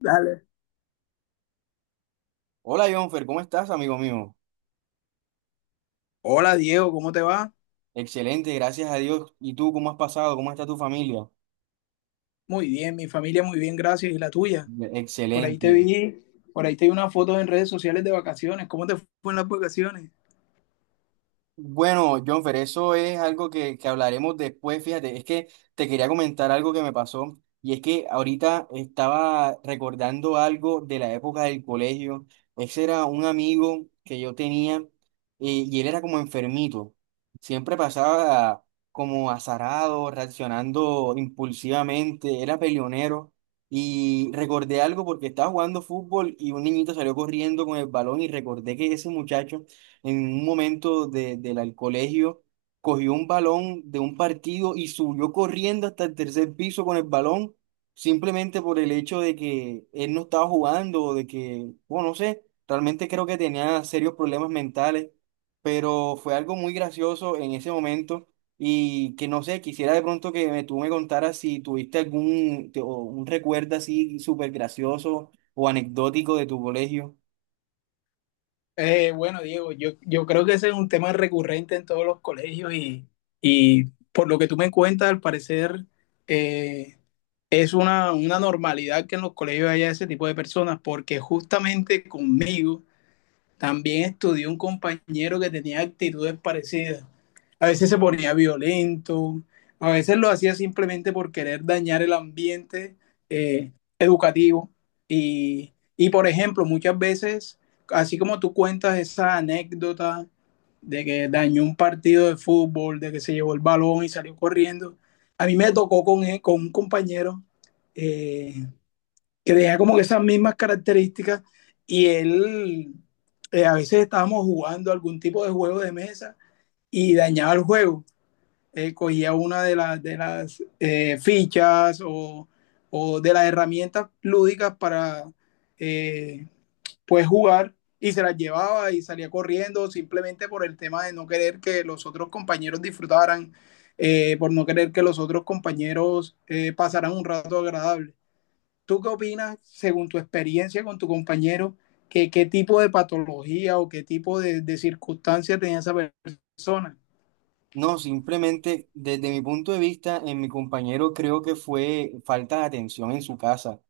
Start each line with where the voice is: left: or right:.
left: Dale.
right: Hola, Jonfer, ¿cómo estás, amigo mío?
left: Hola Diego, ¿cómo te va?
right: Excelente, gracias a Dios. ¿Y tú cómo has pasado? ¿Cómo está tu familia?
left: Muy bien, mi familia muy bien, gracias. ¿Y la tuya? Por ahí te
right: Excelente.
left: vi, por ahí te vi una foto en redes sociales de vacaciones. ¿Cómo te fue en las vacaciones?
right: Bueno, Jonfer, eso es algo que hablaremos después. Fíjate, es que te quería comentar algo que me pasó y es que ahorita estaba recordando algo de la época del colegio. Ese era un amigo que yo tenía y él era como enfermito. Siempre pasaba como azarado, reaccionando impulsivamente, era peleonero. Y recordé algo porque estaba jugando fútbol y un niñito salió corriendo con el balón y recordé que ese muchacho en un momento del al colegio, cogió un balón de un partido y subió corriendo hasta el tercer piso con el balón, simplemente por el hecho de que él no estaba jugando o de que, bueno, no sé, realmente creo que tenía serios problemas mentales, pero fue algo muy gracioso en ese momento. Y que no sé, quisiera de pronto tú me contaras si tuviste algún o un recuerdo así súper gracioso o anecdótico de tu colegio.
left: Bueno, Diego, yo creo que ese es un tema recurrente en todos los colegios y, por lo que tú me cuentas, al parecer eh, es una normalidad que en los colegios haya ese tipo de personas, porque justamente conmigo... También estudié un compañero que tenía actitudes parecidas. A veces se ponía violento, a veces lo hacía simplemente por querer dañar el ambiente eh, educativo. Y, por ejemplo, muchas veces, así como tú cuentas esa anécdota de que dañó un partido de fútbol, de que se llevó el balón y salió corriendo, a mí me tocó con, él, con un compañero eh, que tenía como que esas mismas características y él, a veces estábamos jugando algún tipo de juego de mesa y dañaba el juego. Cogía una de las fichas o, de las herramientas lúdicas para eh, pues jugar y se las llevaba y salía corriendo simplemente por el tema de no querer que los otros compañeros disfrutaran, por no querer que los otros compañeros pasaran un rato agradable. ¿Tú qué opinas, según tu experiencia con tu compañero, que, qué tipo de patología o qué tipo de circunstancia tenía esa persona?
right: No, simplemente desde mi punto de vista, en mi compañero creo que fue falta de atención en su casa,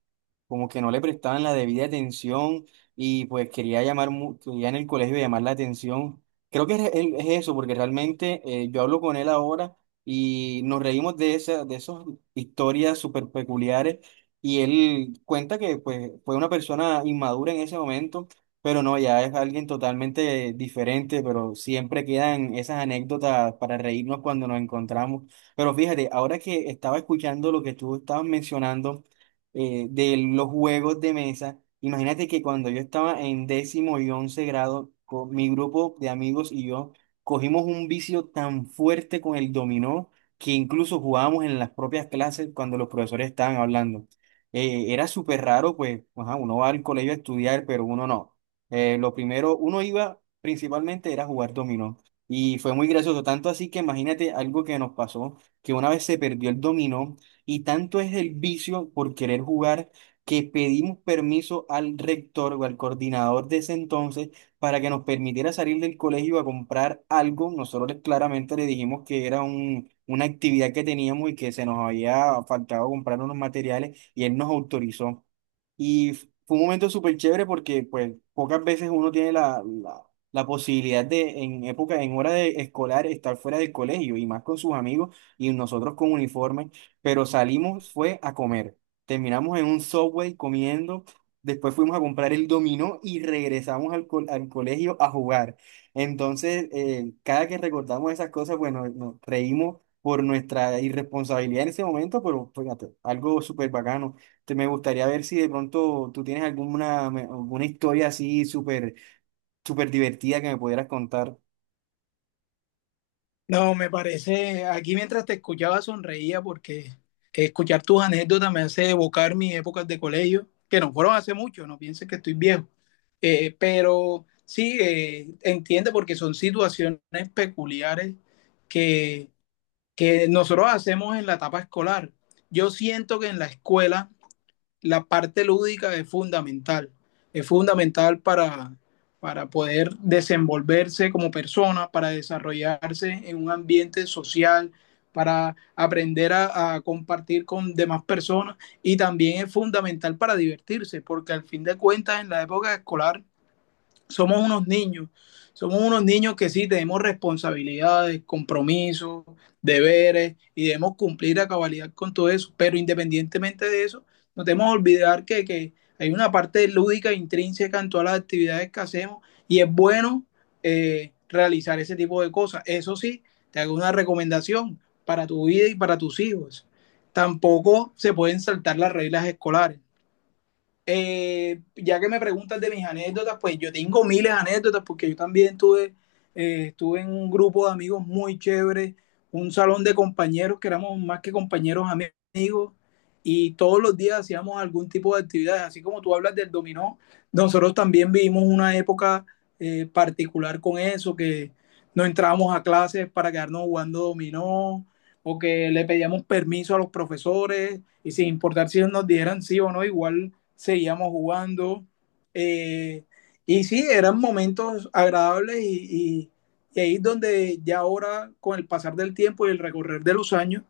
right: como que no le prestaban la debida atención y pues quería quería en el colegio llamar la atención. Creo que es eso, porque realmente yo hablo con él ahora y nos reímos de de esas historias súper peculiares y él cuenta que pues fue una persona inmadura en ese momento, pero no, ya es alguien totalmente diferente, pero siempre quedan esas anécdotas para reírnos cuando nos encontramos. Pero fíjate, ahora que estaba escuchando lo que tú estabas mencionando, de los juegos de mesa. Imagínate que cuando yo estaba en décimo y once grado, con mi grupo de amigos y yo cogimos un vicio tan fuerte con el dominó que incluso jugábamos en las propias clases cuando los profesores estaban hablando. Era súper raro, pues, ajá, uno va al colegio a estudiar, pero uno no. Lo primero, uno iba principalmente era jugar dominó. Y fue muy gracioso, tanto así que imagínate algo que nos pasó, que una vez se perdió el dominó y tanto es el vicio por querer jugar que pedimos permiso al rector o al coordinador de ese entonces para que nos permitiera salir del colegio a comprar algo. Nosotros claramente le dijimos que era una actividad que teníamos y que se nos había faltado comprar unos materiales y él nos autorizó. Y fue un momento súper chévere porque pues pocas veces uno tiene la posibilidad de en época, en hora de escolar, estar fuera del colegio y más con sus amigos y nosotros con uniforme, pero salimos fue a comer. Terminamos en un Subway comiendo, después fuimos a comprar el dominó y regresamos al colegio a jugar. Entonces, cada que recordamos esas cosas, bueno, nos reímos por nuestra irresponsabilidad en ese momento, pero fíjate, algo súper bacano. Me gustaría ver si de pronto tú tienes alguna historia súper divertida que me pudieras contar.
left: No, me parece, aquí mientras te escuchaba sonreía porque escuchar tus anécdotas me hace evocar mis épocas de colegio, que no fueron hace mucho, no pienses que estoy viejo. Pero sí, entiende porque son situaciones peculiares que, que nosotros hacemos en la etapa escolar. Yo siento que en la escuela la parte lúdica es fundamental para poder desenvolverse como persona, para desarrollarse en un ambiente social, para aprender a, compartir con demás personas y también es fundamental para divertirse, porque al fin de cuentas en la época escolar somos unos niños, somos unos niños que sí tenemos responsabilidades, compromisos, deberes y debemos cumplir a cabalidad con todo eso, pero independientemente de eso, no debemos olvidar que hay una parte lúdica e intrínseca en todas las actividades que hacemos y es bueno realizar ese tipo de cosas. Eso sí, te hago una recomendación para tu vida y para tus hijos. Tampoco se pueden saltar las reglas escolares. Ya que me preguntas de mis anécdotas, pues yo tengo miles de anécdotas porque yo también tuve, estuve en un grupo de amigos muy chévere, un salón de compañeros que éramos más que compañeros amigos y todos los días hacíamos algún tipo de actividades, así como tú hablas del dominó, nosotros también vivimos una época particular con eso, que no entrábamos a clases para quedarnos jugando dominó o que le pedíamos permiso a los profesores y sin importar si nos dieran sí o no, igual seguíamos jugando. Eh, y sí, eran momentos agradables y ahí es donde ya ahora, con el pasar del tiempo y el recorrer de los años,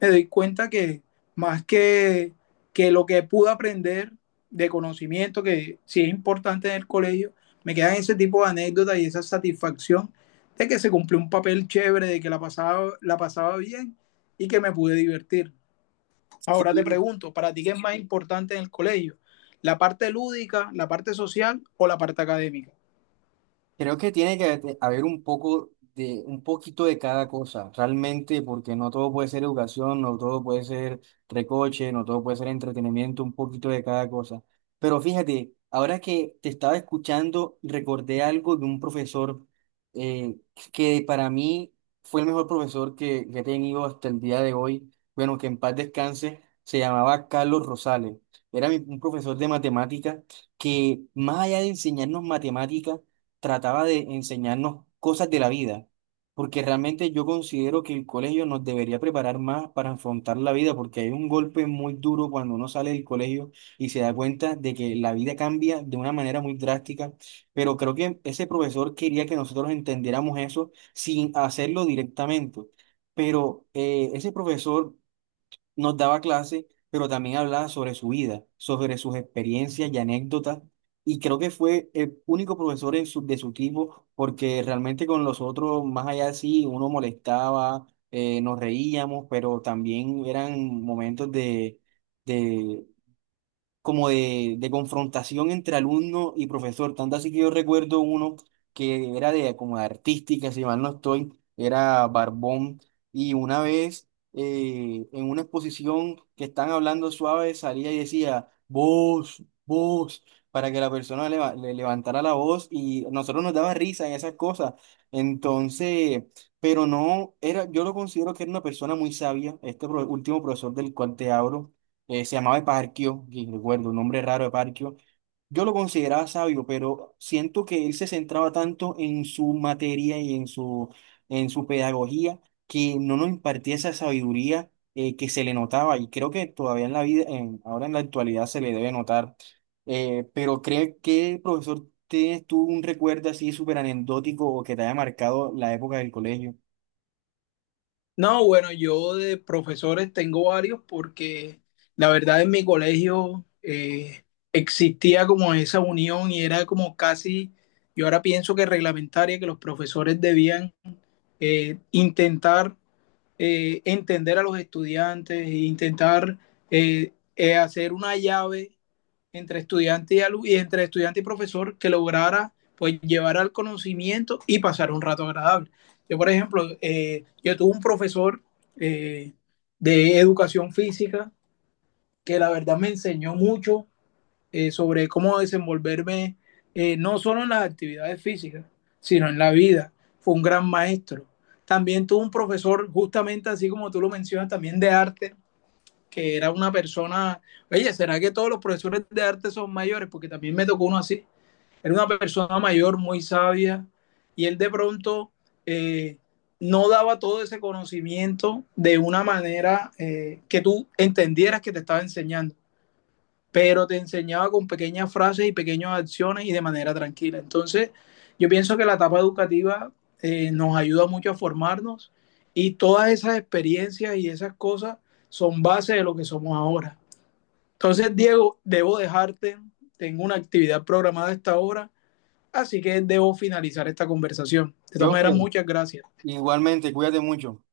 left: me doy cuenta que, más que lo que pude aprender de conocimiento, que sí es importante en el colegio, me quedan ese tipo de anécdotas y esa satisfacción de que se cumplió un papel chévere, de que la pasaba bien y que me pude divertir. Ahora te
right: Sí,
left: pregunto, ¿para ti qué es más importante en el colegio? ¿La parte lúdica, la parte social o la parte académica?
right: creo que tiene que haber un poco de, un poquito de cada cosa, realmente, porque no todo puede ser educación, no todo puede ser recoche, no todo puede ser entretenimiento, un poquito de cada cosa. Pero fíjate, ahora que te estaba escuchando, recordé algo de un profesor eh, que para mí fue el mejor profesor que he tenido hasta el día de hoy. Bueno, que en paz descanse, se llamaba Carlos Rosales. Era un profesor de matemática que, más allá de enseñarnos matemática, trataba de enseñarnos cosas de la vida, porque realmente yo considero que el colegio nos debería preparar más para afrontar la vida, porque hay un golpe muy duro cuando uno sale del colegio y se da cuenta de que la vida cambia de una manera muy drástica, pero creo que ese profesor quería que nosotros entendiéramos eso sin hacerlo directamente. Pero ese profesor nos daba clase, pero también hablaba sobre su vida, sobre sus experiencias y anécdotas. Y creo que fue el único profesor de su tipo, porque realmente con los otros, más allá sí, uno molestaba, nos reíamos, pero también eran momentos como de confrontación entre alumno y profesor. Tanto así que yo recuerdo uno que era de como de artística, si mal no estoy, era Barbón. Y una vez en una exposición que están hablando suave, salía y decía, vos, vos, para que la persona le levantara la voz y nosotros nos daba risa en esas cosas. Entonces, pero no, era, yo lo considero que era una persona muy sabia, este último profesor del cual te hablo se llamaba Eparquio, y recuerdo, un nombre raro Eparquio. Yo lo consideraba sabio, pero siento que él se centraba tanto en su materia y en en su pedagogía, que no nos impartía esa sabiduría que se le notaba y creo que todavía en la vida, ahora en la actualidad se le debe notar. Pero cree que, profesor, ¿tienes tú un recuerdo así súper anecdótico o que te haya marcado la época del colegio?
left: No, bueno, yo de profesores tengo varios porque la verdad en mi colegio existía como esa unión y era como casi, yo ahora pienso que reglamentaria, que los profesores debían intentar entender a los estudiantes, e intentar hacer una llave entre estudiante y, alumno y entre estudiante y profesor que lograra pues llevar al conocimiento y pasar un rato agradable. Yo, por ejemplo, yo tuve un profesor eh, de educación física que la verdad me enseñó mucho sobre cómo desenvolverme no solo en las actividades físicas, sino en la vida. Fue un gran maestro. También tuve un profesor, justamente así como tú lo mencionas, también de arte, que era una persona, oye, ¿será que todos los profesores de arte son mayores? Porque también me tocó uno así. Era una persona mayor, muy sabia, y él de pronto eh, no daba todo ese conocimiento de una manera que tú entendieras que te estaba enseñando, pero te enseñaba con pequeñas frases y pequeñas acciones y de manera tranquila. Entonces, yo pienso que la etapa educativa nos ayuda mucho a formarnos y todas esas experiencias y esas cosas son base de lo que somos ahora. Entonces, Diego, debo dejarte, tengo una actividad programada a esta hora, así que debo finalizar esta conversación. De todas maneras,
right: Jonfer,
left: muchas gracias.
right: igualmente, cuídate mucho.